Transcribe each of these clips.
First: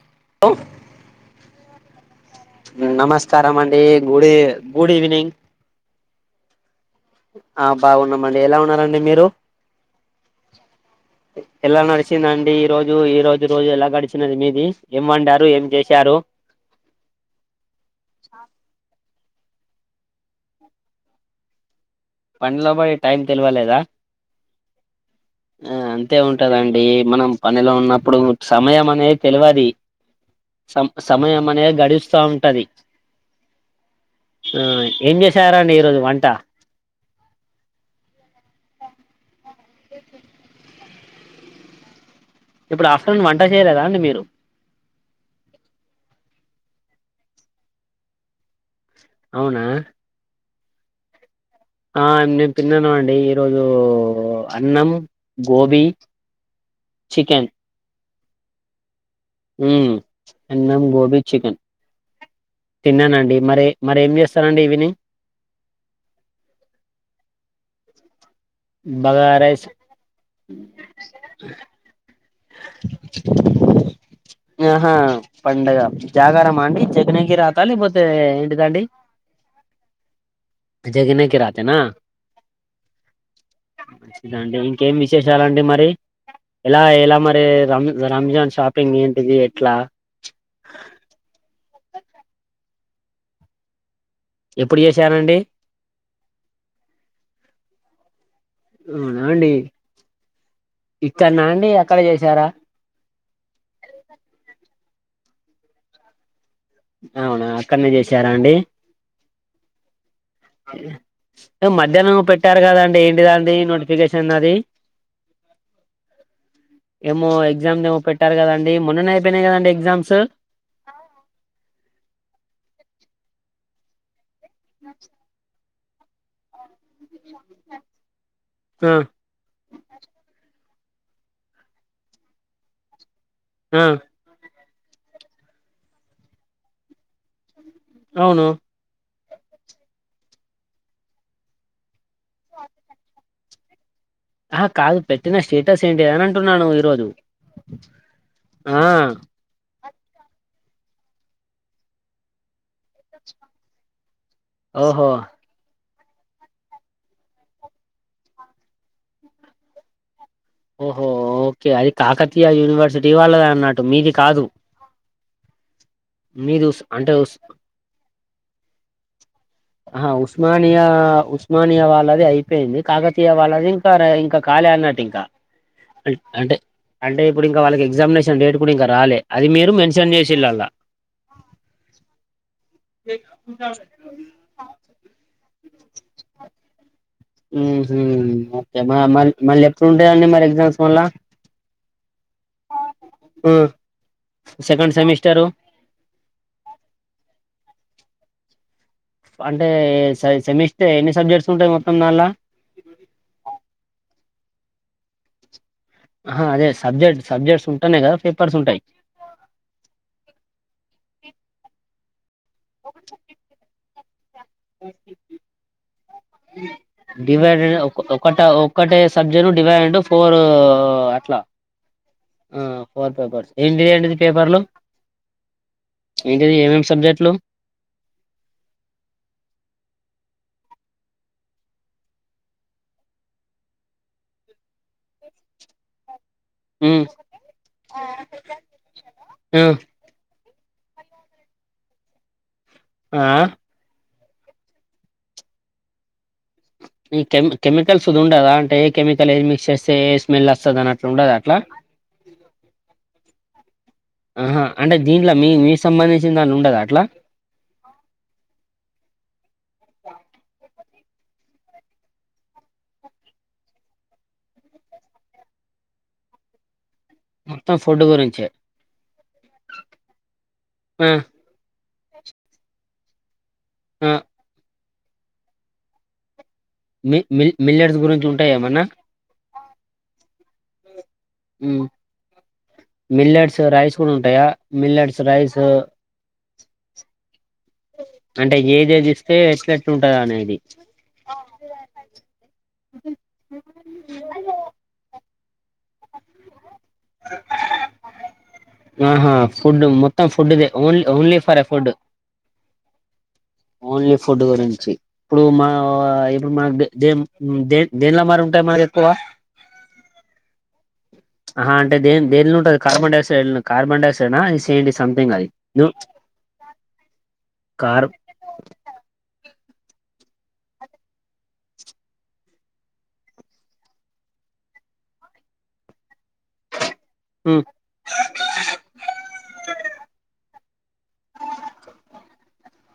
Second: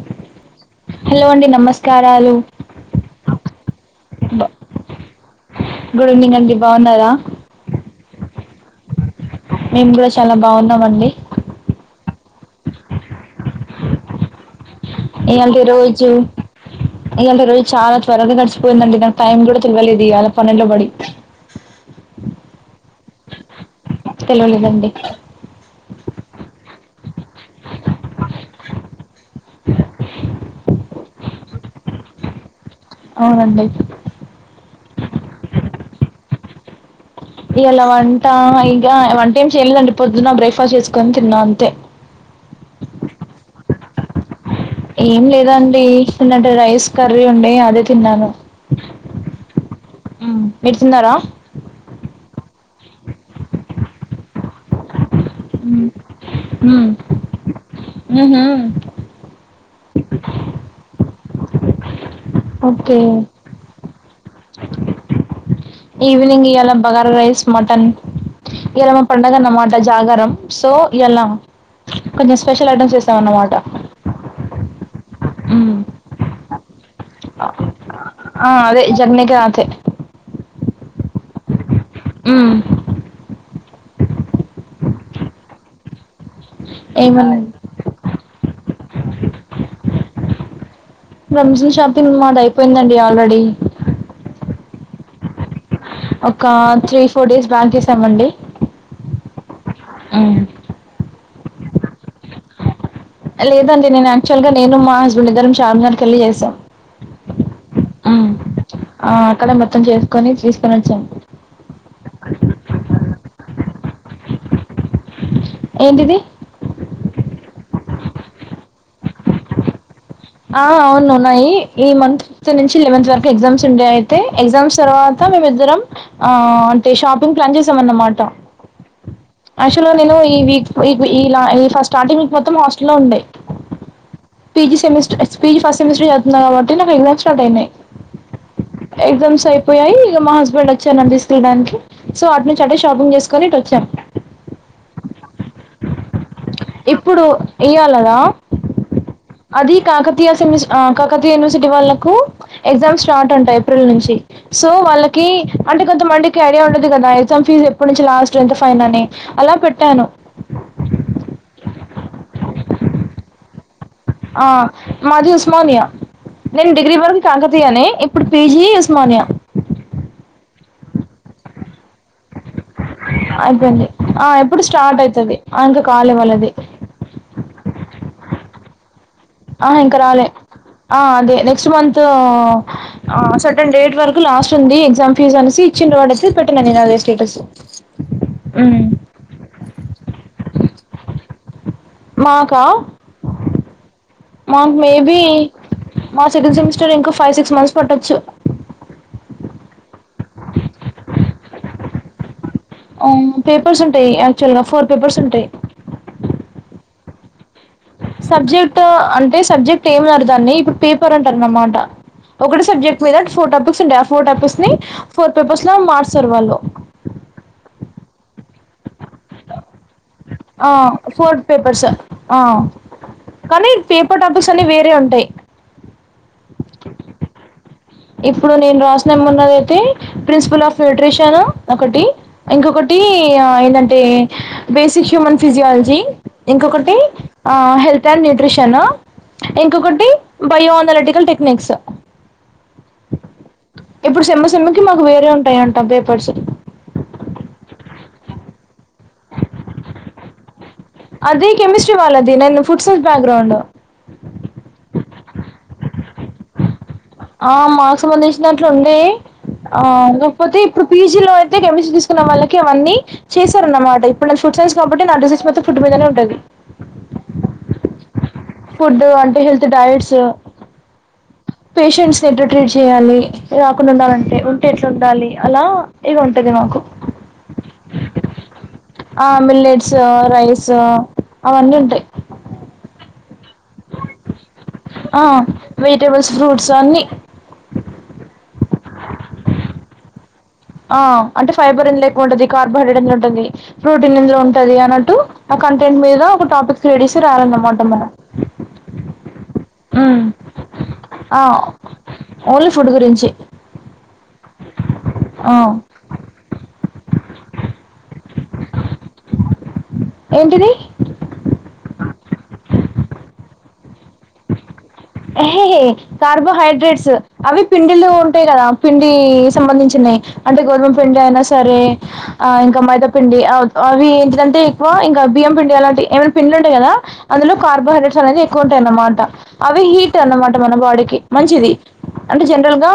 అర్ధం కాలేదు ఓ హలో అండి నమస్కారాలు నమస్కారం అండి good good evening good evening అండి బాగున్నారా ఆ బాగున్నామండి ఎలా ఉన్నారండి మీరు మేము కూడా చాలా బాగున్నామండి వచ్చిందండి ఈ రోజు ఈ రోజు రోజు ఎలా గడిచినది మీది ఏం వండారు ఇయాల్టీ ఏం రోజు చేశారు ఇయాల్టీ రోజు చాలా త్వరగా గడిచిపోయిందండి నా టైం కూడా తెల్వలేదు ఇయాల పనిలో పడి పనిలో పడి టైం తెల్వలేదా తెలియలేదండి ఆ అంతే ఉంటదండి ఏ మనం పనిలో ఉన్నప్పుడు సమయం అనేది తెలువది సం సమయం అనేది గడుస్తా ఉంటది అవునండి ఆ ఏం చేసారండి ఈరోజు వంట ఇయలా వంటా వంట ఏం చేయలేదండి పొద్దున్న బ్రేక్ఫాస్ట్ చేసుకొని తిన్నా అంతే ఇప్పుడు ఆఫ్టర్ నూన్ వంట చేయలేదా అండి మీరు ఏం లేదండి నిన్నటి రైస్ కర్రీ ఉండే అదే తిన్నాను అవునా మీరు తిన్నారా ఆ నేను తిన్నాను అండి ఈరోజు అన్నం గోబి మ్మ్. చికెన్ ఉహు ఉమ్మ్ అన్నం గోబి చికన్ ఓకే ఏం చేస్తారండి ఈవినింగ్ ఈవినింగ్ ఇయాలా బగార రైస్ మటన్ ఇయాల మా పండగ బగారా రైస్ అన్నమాట జాగరం సో ఇయాల కొంచెం స్పెషల్ ఐటమ్స్ చేస్తామన్నమాట ఉమ్ మ చె. ఆ అదే జర్నీ కి రాత్ హే జగనేకిి రాతేనా మ్మ్ మంచిదండి ఇంకేం విశేషాలండి మరి ఎలా ఎల ఏమన్నా మరి రామ్ రంజాన్ షాప్ ఏంటిది ఎట్లా రంజాన్ షాపింగ్ మాది అయిపోయిందండి ఆల్రెడీ ఎప్పుడు చేశారండి ఒక త్రీ ఫోర్ డేస్ బ్యాక్ చేసామండి అవునా ఉమ్మ్ ఇక్కన్నా అండి అక్కడ చేశారా లేదండి నేను అక్టువాల్గా నేను మా హస్బెండ్ ఇద్దరం చార్మినార్ కెళ్లి చేసాం అవునా అక్కడనే మ్మ్ చేసారా అండి ఆ అక్కడే మొత్తం చేసుకొని తీసుకొని వచ్చాం మధ్యాహ్నం పెట్టారు కదండి ఏంటిదాండి కేషన్ అన్నది ఏంటిది ఏమో ఎగ్జామ్ ది ఏమో పెట్టారు కదా అండి మొన్ననే అయిపోయినాయి కదండీ ఎగ్జామ్స్ ఆ అవును ఉన్నాయి ఈ మంత్ నుంచి లెవెంత్ వరకు ఎగ్జామ్స్ ఉండే అయితే ఎగ్జామ్స్ తర్వాత మేమి ఇద్దరం ఆ అంటే షాప్ ఇ ప్లాన్ చేసామన్నమాట ఆ యాక్టువల్ గా నేను ఈ వీక్ ఇలా ఫస్ట్టార్టి మీకు మొత్తం హాస్ట లో ఉండే్ హ్మ్మ్ P G same S P G first semester చదువుతున్న కాబట్టి నాకు ఎగ్జామ్స్ స్టార్ట్ అయినాయి అవును ఎగ్జామ్స్ అయిపోయాయి ఇక మా హస్బెండ్ వచ్చానుని తీసుకెళ్డానికి సో వాటి నుంచి అటే షాపింగ్ చేసుకొని ఇటు వచ్చాను ఆహ కాదు పెట్టిన స్టేటస్ ఏంటిదనంటే ఇప్పుడు ఇయ్యాలాడా ఆ అది కాకతీయ సె కాకతీయ యూనివర్సిటీ వాళ్ళకు ఎగ్జామ్స్ స్టార్ట్ అంట ఏప్రిల్ నుంచి సో ఓహో వాళ్ళకి అంటే కొంత మందికి ఐడియా ఉండదు కదా ఎగ్జామ్ ఫీజ్ ఎప్పటి నుంచి లాస్ట్ ఎంత ఫైన్ అని అలా పెట్టాను ఓహో ఓకే అ కాకతీయ యూనివర్సిటీ వాళ్ళద అన్నట్టు మీది కాదు ఆ మాది ఉస్మానియా మీది నేను ఉస్ డిగ్రీ అంటే వరకు ఉస్ కాకతీయని ఇప్పుడు పీజీ ఉస్మానియా అ ఆ ఉస్మానియా ఉస్మానియా వాళ్ళదే ఐ యింది కాకతీయ వాళ్ళది అయిపోయింది ఇంకా ఆ, ఇంకా ఎప్పుడు కాలే స్టార్ట్ అన్నట్టు ఇంకా అవుతుంది ఇంకా కాలే వాళ్ళది అంటే అంటే ఇప్పుడు ఇంకా వాళ్ళ ఎగ్జామినేషన్ అంటే డేట్ కూడా ఇంకా రాలే అది ఆ మీరు ఇంకా మెన్షన్ రాలే చేసిల్లలా ఆ అదే నెక్స్ట్ మంత్ సటన్ డేట్ వరకు లాస్ట్ ఉంది దాని ఫీస్ అనేసి ఇచ్చిండు వాడైతే పెట్టిన నేను అదే స్టేటస్ ఉహు మ మ మళ్ చ ఉంటా అండి మరి ఎగ్జామ్స్ మళ్ళా మాకా హ్మ్. మాకు సెకండ్ మేబి సెమిస్టరు మా సెకండ్ సెమిస్టర్ ఇంకా ఫైవ్ సిక్స్ మంత్స్ పట్టచ్చు అంటే సె సెమిస్టర్ ఎన్ని సబ్జెక్ట్స్ ఉంటాయి మొత్తం దాన్లా ఉమ్ పేపర్స్ ఉంటాయి యాక్చువల్ గా ఫోర్ పేపర్స్ ఉంటాయి అహా అదే సబ్జెక్ట్ సబ్జెక్ట్స్ ఉంటేనే కదా పేపర్స్ ఉంటాయి సబ్జెక్ట్ అంటే సబ్జెక్ట్ ఏమి అన్నారు దాన్ని ఇప్పుడు పేపర్ అంటార్ అన్నమాట ఒకటే సబ్జెక్ట్ మీద ఫోర్ టాపిక్స్ ఉంటాయి ఆ ఫో ఫోర్ టాపిక్స్ ని ఫోర్ పేపర్స్ లగా మార్స్ డివైడెడ్ ఒకట ఒక్కటే సబ్జెట్ డివైడ్ ఇంటు ఆ ఫోర్ పేపర్స్ ఆ ఫోర్ పేపర్స్ కానీ ఏంటిది పేపర్ టాపిక్స్ అన్ని వేరే ఉంటాయి ఎంటిది ఏమేమి సబ్జెక్టులు ఇప్పుడు నేను రాసిన ఉన్నదయితే ప్రిన్సిపల్ ఆఫ్ న్యూట్రిషన్ ఒకటి ఇంకొకటి ఏందంటే బేసిక్ హ్యూమన్ ఫిజియాలజీ ఇంకొకటి ఉమ్ ఆ హెల్త్ అండ్ న్యూట్రిషన్ ఆ ఇంకొకటి బయో అన్లెటికల్ టెక్నిక్స్ ఆ ఇప్పుడు సెమ్ సెమ్కి మాకు వేరే ఉంటాయంట పేపర్స్ ఈ కెమ్ కెమికల్స్ ది వుండదా అంటే ఏ కెమికల్ ఏది మిక్స్ చేస్తే ఏ స్మెల్ అ అది కెమిస్ట్రీ వాళ్ళది నేను ఫుడ్ సైన్స్ బ్యాక్గ్రౌండ్ దీంట్ల మీ మీ సంబంధించిన దాన్ల ఉండదా అట్లా ఆ మాకు సంబంధించినట్లుండే ఆ కాకపోతే ఇప్పుడు పీజిలో అయితే కెమిస్ట్రీ తీసుకున్న వాళ్ళకి అవన్నీ చేశారు అన్నమాట ఇప్పుడు నేను ఫుడ్ సైన్స్ కాబట్టి నా డిషెష్ మొత్తం ఫుడ్ మీదనే ఉంటది మొత్తం ఫుడ్ గురించె ఫుడ్ అంటే హెల్త్ డైట్స్ ఆ పేషెంట్స్ ని ఎట్లా ట్రీట్ చేయ్యాలి రాకుండా ఆ ఉండాలి అంటే ఉంటే ఎట్ ఉండాలి అలా ఇగ ఉం టది మాకు మి మిల్ మిల్లెట్స్ గురించి ఉంటాయా ఏమన్నా ఆ మిలెట్స్ రైస్ స ఔమ్ మిల్లెట్స్ రైస్ కూడా ఉంటాయ మిల్లెట్స్ ఆ రైస్ వెజిటేబుల్స్ ఫ్రూట్స్ అన్ని అంటే ఏదేదిస్తే ఎట్లెట్టుంటదనేది ఆ అంటే ఫైబర్ ఎందులో ఎక్కువ ఉంటది కార్బోహైడ్రేడెన్లో ఉంటుంది ప్రోటీన్ ఎందులో ఉంటది అన్నట్టు ఆ కంటెంట్ మీద ఒక టాపిక్ క్రెడిసి రాయాలన్నమాట మనం ఆహా ఫుడ్ ఉమ్ మొత్తం ఫుడ్దే ఓన్లీ ఓన్లీ అ for a food only food గురించి ఓన్లీ ఫుడ్ గురించి ఇప్పుడు ఆ మా ఇప్పుడు మాకు దేం దే దేనిలా మరి ఉంటాయి మరి ఎక్కువ ఏంటిది? ఆ అంటే దేన్ దేన్లో ఉంటది కార్బన్ డయాక్సైడ్ లోన కార్బన్ డాక్సై ఏహెహె, కార్బోహైడ్రేట్స్ అవి కార్ పిండిలు ఉంటాయి కదా పిండి సంబంధించున్నయి అంటే గోధుమ పిండి అయినా సరే ఆ ఇంకా మైదాపిండి అ అవి ఏంటిదంటే ఎక్కువ ఇంకా బియ్యం పిండి అలాంటి ఏమైనా పిండి లుంటాయి కదా అందులో కార్బోహైడ్రేట్స్ అనేది ఎక్కువ ఉంటాయన్నమా ట అవి హీట్ అన్న మా దంట మన బాడీకి మంచిది, అంటే జనరల్ గా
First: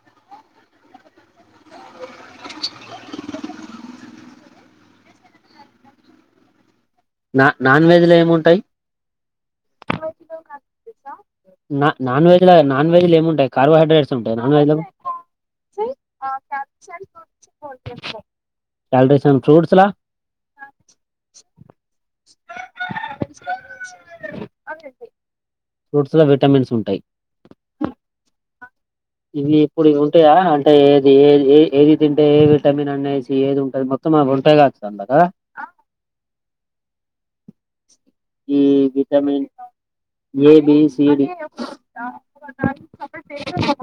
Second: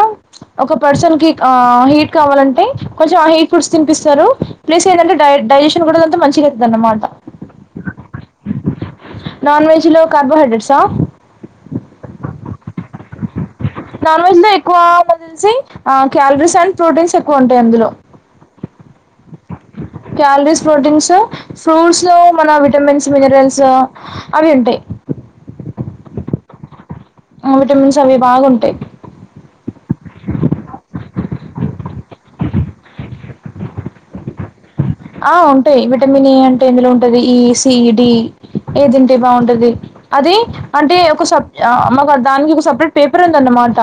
ఒక పర్సన్ కి ఆ హీట్ కావాలంటే కొంచెం ఆ హీట్ ఫుడ్స్ తినిపిస్తారు. ప్లస్ ఏంటంటే డై డైజెషన్ కూడంతా మంచిగైతది అన్నమా నా నాన్ వెజ్ లో ఏముంటాయి నాన్ వెజ్ లో కార్బోహైడ్రేట్సా నా నాన్ వెజ్ నాన్ వెజ్ లో ఏముంటాయ్? నాన్ వెజ్ లో ఎక్కువ నాకు తెలిసి క్యాలరీస్ అండ్ ప్రోటీన్స్ ఎక్కువ ఉంటాయి అందులో. క్యాలరీస్ అండ్ ఫ్రూట్స్ లా క్యాలరీస్ ప్రోటీన్సు ఫ్రూస్ లో మన విటమిన్స్ మినరల్స్ అవి ఉంటాయి. ఫ్రూట్స్ లో విటమిన్స్ ఉంటాయి. ఆ విటమిన్స్ అవి బాగుంటాయ్. ఇవి ఇప్పుడు ఇవి ఉంటాయా? అంటే ఏది ఏ ఏ ఏది తింటే ఏ విటమిన్ అనేసి ఏది ఉంటది మొత్తం అవి ఉంటాయ్ గా. ఆ ఉంటాయి విటమిన్ ఏ అం టెందులో ఉంటది E C D E A దింటే విటమిన్ బాగుంటది అది ఏ బి అంటే సి ఒక డి సప్ ఆ మాకు దానికి ఒక సపరేట్ పేపర్ ఉందన్నమాట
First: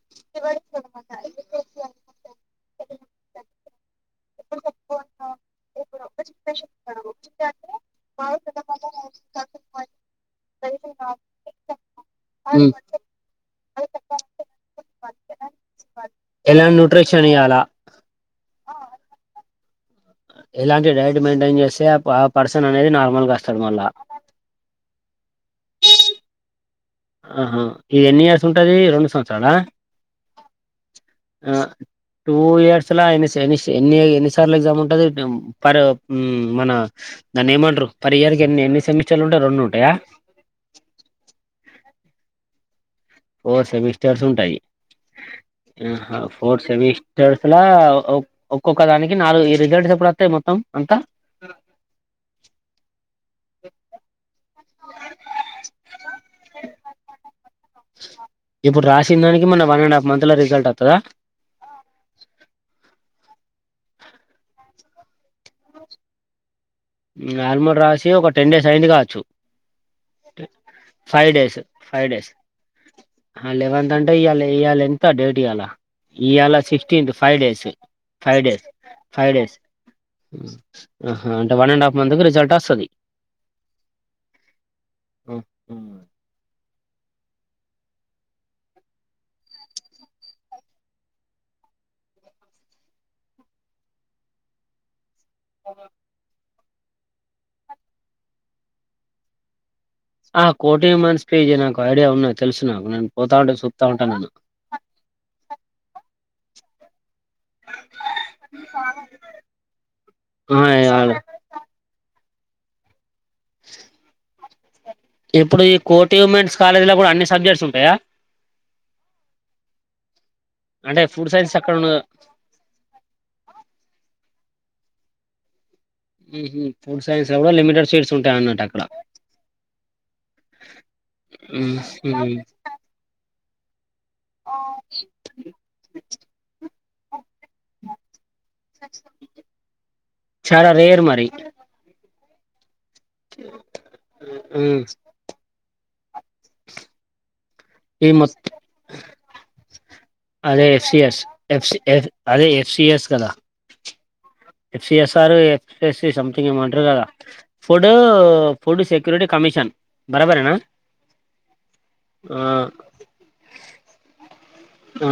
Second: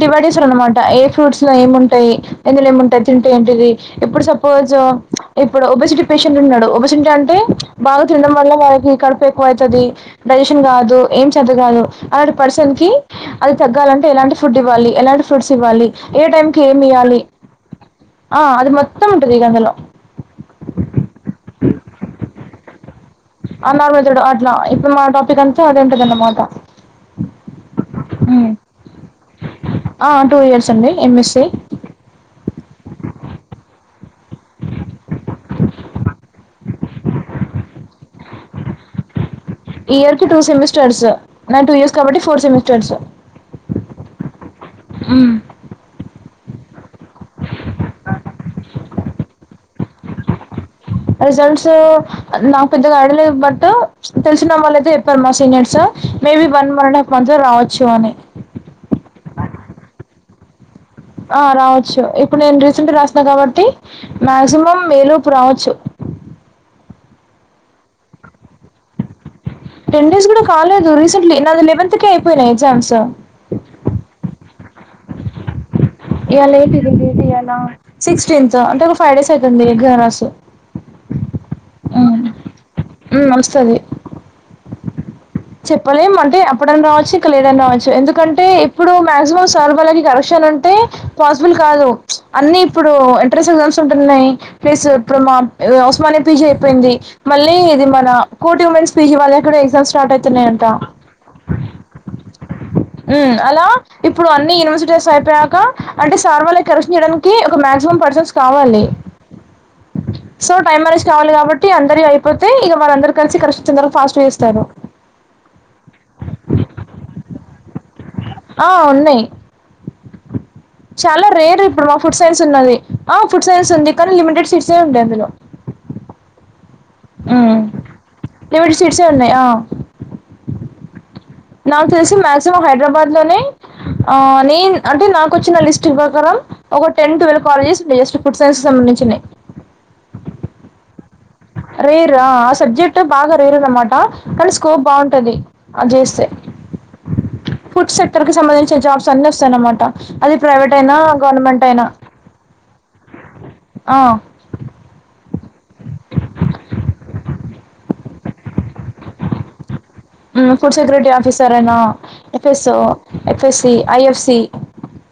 డివైడ్ చేస్తారు అనమాట ఏ ఫ్రూట్స్ లో ఏముంటాయి ఎందులో ఏముంటాయి [unintelligible] ఏంటిది ఇప్పుడు సపోజ్ ఇప్పుడు ఒబెసిటీ పేషెంట్ ఉన్నాడు. ఒబెషింటి అంటే బాగా తినడం వల్ల వారికి కడుపు ఎక్కువ అయితది. డైజెషన్ కాదు ఏం చద్ది కాదు అలాంటి హ్మ్ పర్సన్ కి అద్ తగ్గాలంటే ఎలాంటి ఫుడ్ ఇవ్వాలి, ఎలాంటి ఫ్రూట్స్ ఇవ్వాలి, ఏ టైం కి ఎలాంటి ఏమియ్యాలి, న్యూట్రిషన్ ఇయ్యాలా ఆ అది మొత్తం ఉంటది. ఈ [unintelligible] ఎలాంటి డైట్ మెయింటైన్ చేస్తే ఆ ఆ పర్సన్ అనేది నార్మల్గా వస్తాడు మళ్ళా? సో అదుంటదన్నమాట. అహా ఇది ఎన్ని ఇయర్స్ ఉంటది రెండు సంవత్సరాల? టూ ఇయర్స్ అండి ఎంఎస్సి ఆ టూ ఇయర్స్లా ఎన్ని సే ఎన్ని స్ ఏ ఎన్ని సార్లు ఎగ్జామ్ ఉంటది పర్ మన దాన్ని ఏమంటారు పర్ ఇయర్ కి ఎన్ని ఎన్ని సెమిస్టర్లు ఉ ఇయర్కి టూ సెమిస్టర్స్ నా టూ ఇయర్ కాబట్టి ఫోర్ సెమిస్టర్స్ ఫోర్ సెమిస్టర్స్ ఉంటాయి. ఫోర్ సెమిస్టర్స్ లా ఓ ఒక్కొక్క దానికి నాలుగు ఈ రిజల్ట్స్ ఎప్పుడు వత్తై మొత్తం? అంతా రిజల్ట్సూ నాకు పెద్దగా ఐడియా లేవ్. బట్ తెలిసిన వాళ్ళు అయితే చెప్పారు మా seniors, maybe one one and half month లో రావచ్చు అని. ఇప్పుడు రాసిన దానికి మన వన్ అండ్ హాఫ్ మంత్ లో రిజల్ట్ వస్తుందా ఆ రావచ్చు ఇప్పుడు నేను రీసెంట్గా రాస్ కాబట్టి మాక్సిమం మేలు ఇప్పుడు రావచ్చు నేను ఆల్మోడ్ రాసి ఒక టెన్ డేస్ అయింది కావచ్చు టెన్ డేస్ కూడా కాలేదు ఫైవ్ రీసెంట్లీ డేస్ నాది లేవంత్కే ఫైవ్ డేస్ అయిపోయినా ఎగ్జామ్స్ ఇయ్యాల ఎంత డేట్ ఇయ్యాల ఇయ్యాల ఇవాళ ఏంటి ఈరోజు సిక్స్టీన్త్ డేట్ ఫైవ్ ఇయాల డేస్ ఫైవ్ సిక్స్టీన్త్ డేస్ అంటే ఒక ఫైవ్ డేస్ అవుతుంది ఎగ్జామ్ రాసి ఆహా అంటే వన్ అండ్ అఫ్ మంత్ కి రిల్ట్స్ హు వస్తాది చెప్పలేము అంటే అప్పుడనా రావ నాకు తెలిసి ఇంక లేటుగా రావచ్చు ఎందుకంటే ఇప్పుడు మాక్సిమం సల్భర్లకి కరెక్షన్ ఉంటే పాసిబుల్ కాదు అన్ని ఇప్పుడు ఎంట్రన్స్ ఎగ్జామ్స్ ఉంటున్నాయి ప్లేసు [unintelligible] పోయింది మళ్ళీ ఇది మన కోటి ఉమెన్స్ పీజీ వాళ్లకు కూడా ఎగ్జామ్ స్టా ఆ కోటి ఉమెన్స్ పీజీ నాకు ఐడియా ఉన్నది తెలుసు నాకు నేను పోతా ఉమ్, ఉంటా అలా చూతా ఉంటాను ఇప్పుడు నేను అన్ని యూనివర్సిటీస్ అయిపోయాక అంటే సార్ వల్లే కరెక్షన్స్ చేయ [inaudible] కి ఒకమాక్సిమం పర్సన్స్ కావాలి సోై టైంరిస్ కావాలి ఆ కాబట్టి అందరి అయి పోతే ఇగ వాళ్ళు అందరు కలిసి క ఫాస్ట్ [unintelligible] సరే ఇప్పుడు ఈ కోటి ఉమెన్స్ కాలేజ్ లో కూడా అన్ని సబ్జెక్ట్స్ ఉంటాయా ఆ ఉన్నాయి అంటే చాలా ఫుడ్ సైన్స్ రేర్ అక్కడ ఇప్పుడు ఉన్న మా ఫుడ్ సైన్స్ ఉన్నది ఆ ఫుడ్ సైన్స్ ఉంది కానీ లిమిటెడ్ టిడ్స్ ఉంటాయ్ అందులో ఉహు ఫుడ్ సైన్స్ లో కూడా లిమిటెడ్ సీట్స్ ఉంటాయి అన్నట్ లిమిటెడ్ అక్కడ సీట్సే ఉన్నాయి ఆ నాకు తెలిసి ఉహు మాక్సిమం హైదరాబాద్ లోనే ఆ నేను అంటే నాకొచ్చిన లిస్ట్ ప్రకారం ఒక టెన్ ట్వల్వ్ [unintelligible] జస్ట్ ఫుడ్ సైన్స్కి సంబంధించి ఉన్నాయి. చాలా రేర్ మరి అరే రా ఆ సబ్జెక్ట్ అంటే బాగా రేరు అన్నమాట కానీ ఉమ్ స్కోప్ బాగుంటది అ జేస్తే [inaudible] ఫుడ్ ఈ సెక్టర్ కి మొత్తం సంబంధిన జాబ్స్ అన్ని వస్తాయన్నమాట అది అదే ప్రైవేట్ అయినా ఎఫ్సిఎస్ గవర్నమెంట్ అయినా ఎ అదే ఎఫ్సిఎస్ కదా ఆ ఎఫ్సిఎస్ ఆరు ఎఫ్ ఎస్ సీ సమ్థింగ్ ఏమో అంటరూ కదా ఫుడూ ఫుడ్ సెక్యూరిటీ కమిషన్. బరాబరేనా ఫుడ్ సెక్యూరిటీ ఆఫీసరెనా ఆ ఎఫ్ఎస్ఓ, ఎఫ్ఎస్సీ, ఐఎఫ్సీ. ఆ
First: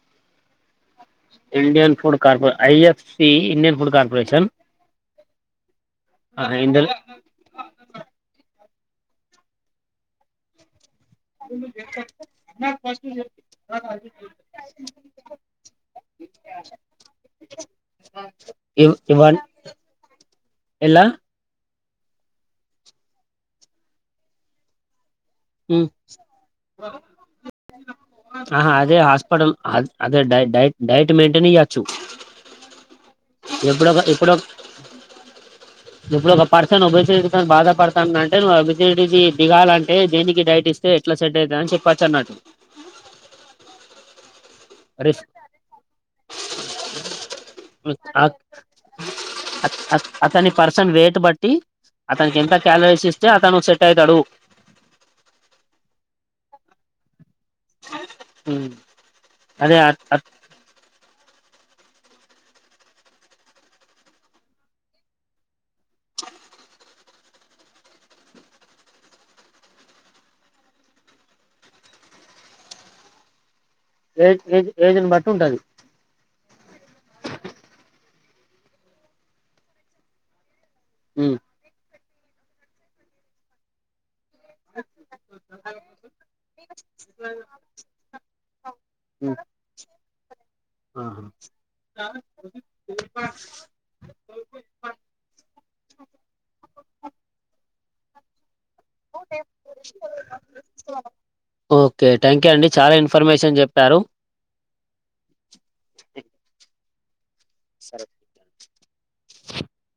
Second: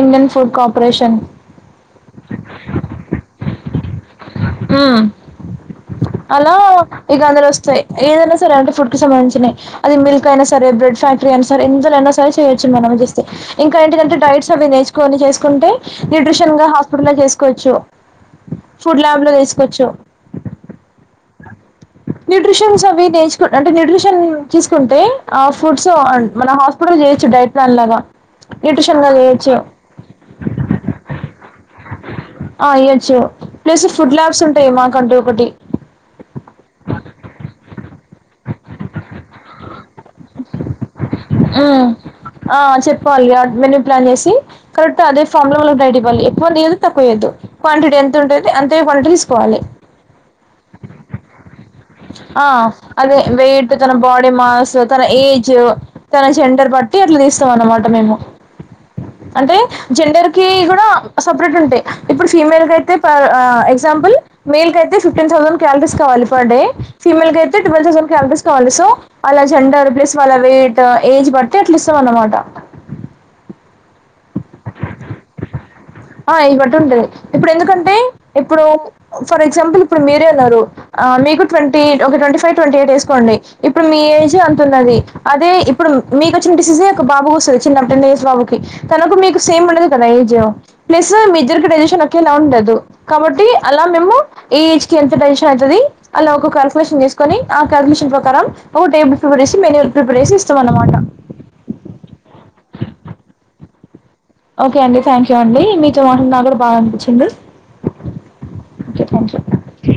Indian food corporation. Indian food కార్పో, I F C, Indian food corporation ఊ. ఆ అలా ఇందులో ఇగ అందులో వస్తాయి. ఏదైనా సరే అంటే ఫుడ్ కి సంబంధిచినయి. అది మిల్క్ అయినా సరే, బ్రెడ్ ఫ్యాక్ క్టరైనా సరే. ఇందులో ఎన్నో [unintelligible] చేయొచ్చు మనం చూస్తే. ఇంకా ఏంటి దంటే డైట్స్ అవ్వి నేర్చుకొని చేసుకుంటే న్యూట్రిషన్ గా హాస్పిటలో చేసుకోవచ్చూ. ఇవ ఫుడ్ ట్యాబ్ లో ఇవన్ చేసుకోవచ్చు. ఎలా న్యూట్రిషన్స్ అవి నేర్చుకు, అంటే న్యూట్రిషన్ తీసుకుంటే. ఆ ఊ ఫుడ్స్ మన హాస్పిటల్ చేయొచ్చు డైట్ ప్లాన్ లాగా ఆహా అదే న్యూట్రిషన్ గా హాస్పిటల్ చేయొచ్చు అద్ అదే డైట్ డైట్ డైట్ మెయింటైన్ ఇగా చ్చు ఆ ఈయ్యొచ్చూ. ప్లస్ ఫుడ్ ల్యాబ్స్ ఉంటాయి మాకంటూ ఒకటి. తాండంటే నువ్ ఒబెసిటీ కీ దిగాలంటే దేనిక్ కీ డైటి ఇస్ ఊ ఆ చెప్పాలీ మెన్యూ ప్లాన్ చేసీ. కరెక్ట్ అదే రిస్ ఫామ్ లో వాళ్ళకి డైట్ ఇవ్వాలి. ఎక్కువ అని తీయదు తక్కువ ఇయ్యద్దు. క్వాంటిటీ ఎంత ఉంటుంది అంతే క్వాంటిటీ తీసుకోవాలి. అతని పర్సన్ వెయిట్ బట్టి అతనికి ఆ ఎంత క్యాలరీస్ అదే ఇస్తే అతను వెయిట్, సెట్ తన అయితాడు బాడీ మాస్స్, తన ఏజ్. జా, తన జెండర్ బట్టీ అట్ల తీస్ తం అన్నమాట మేము. అంటే అదే జెండర్ కీ కూడా అస్ సపరేట్ ఉంటయి. ఇప్పుడు ఫీమేల్ కయితే పర్ ఆ ఎగ్జాంపుల్, మేల్ కయితే ఫిఫ్టీన్ థౌసండ్ క్యాలరీస్ కావాలి పర్ డే ఫీమేల్ కయితే టువెల్ థౌసండ్ కాలరీస్ కావాలి. సో, అలా జెండర్ ప్లస్ వాళ్ళ వెయిట, ఏజ్ బట్టీ అట్లా ఇస్తాం అన్నమాట. ఏజ్ ఏజ్ ఏజ్ని బట్టి ఉంటది. ఆ ఏజ్ బట్టి ఉంటది. ఇప్పుడు ఎందుకంటే ఇప్పుడూ ఫర్ ఎగ్జాంపుల్ ఇప్పుడు మీరే అన్నారు. ఆ మీకు ట్వంటీ ఒక ట్వంటీ ఫై, ట్వంటీ ఎయిట్ ఏసుకోండి. ఇప్పుడు మీ ఏజ్ జ అతున్నది. అదే ఇప్పుడు మీకు వచ్చిన డిసీజ్ ఏ ఒక బాబుకు వస్తది చిన్న టెన్ ఇయర్స్ బాబుకి. తనకు మీకు ఉండదు కదా ఏజూ. ప్లస్సూ మీఇద్దరికీ డైజెషన్ ఒకేలా ఉండదు. కాబట్టీ అలా మేము ఏ ఏజ్ కీ ఎంత డైజెషన్ అయితదీ అలా ఒకొక [unintelligible] కని ఆ కండీషన్ ప్రకారం ఒక టేబుల్ ప్రిపేర్ చేసి మెనూ ప్రిపేర్ చేసి ఇస్తాం అన్నమాట ఓకే థ్యాంక్ యూ అండి చాలా ఇన్ఫర్మేషన్ జెప్ టారు ఓకే అండి థ్యాంక్ యూ అండీ. మీతో మాట [inaudible] నాకు కూడ బాగా అనిపించింది. సరే ఓకే థ్యాంక్ యూ.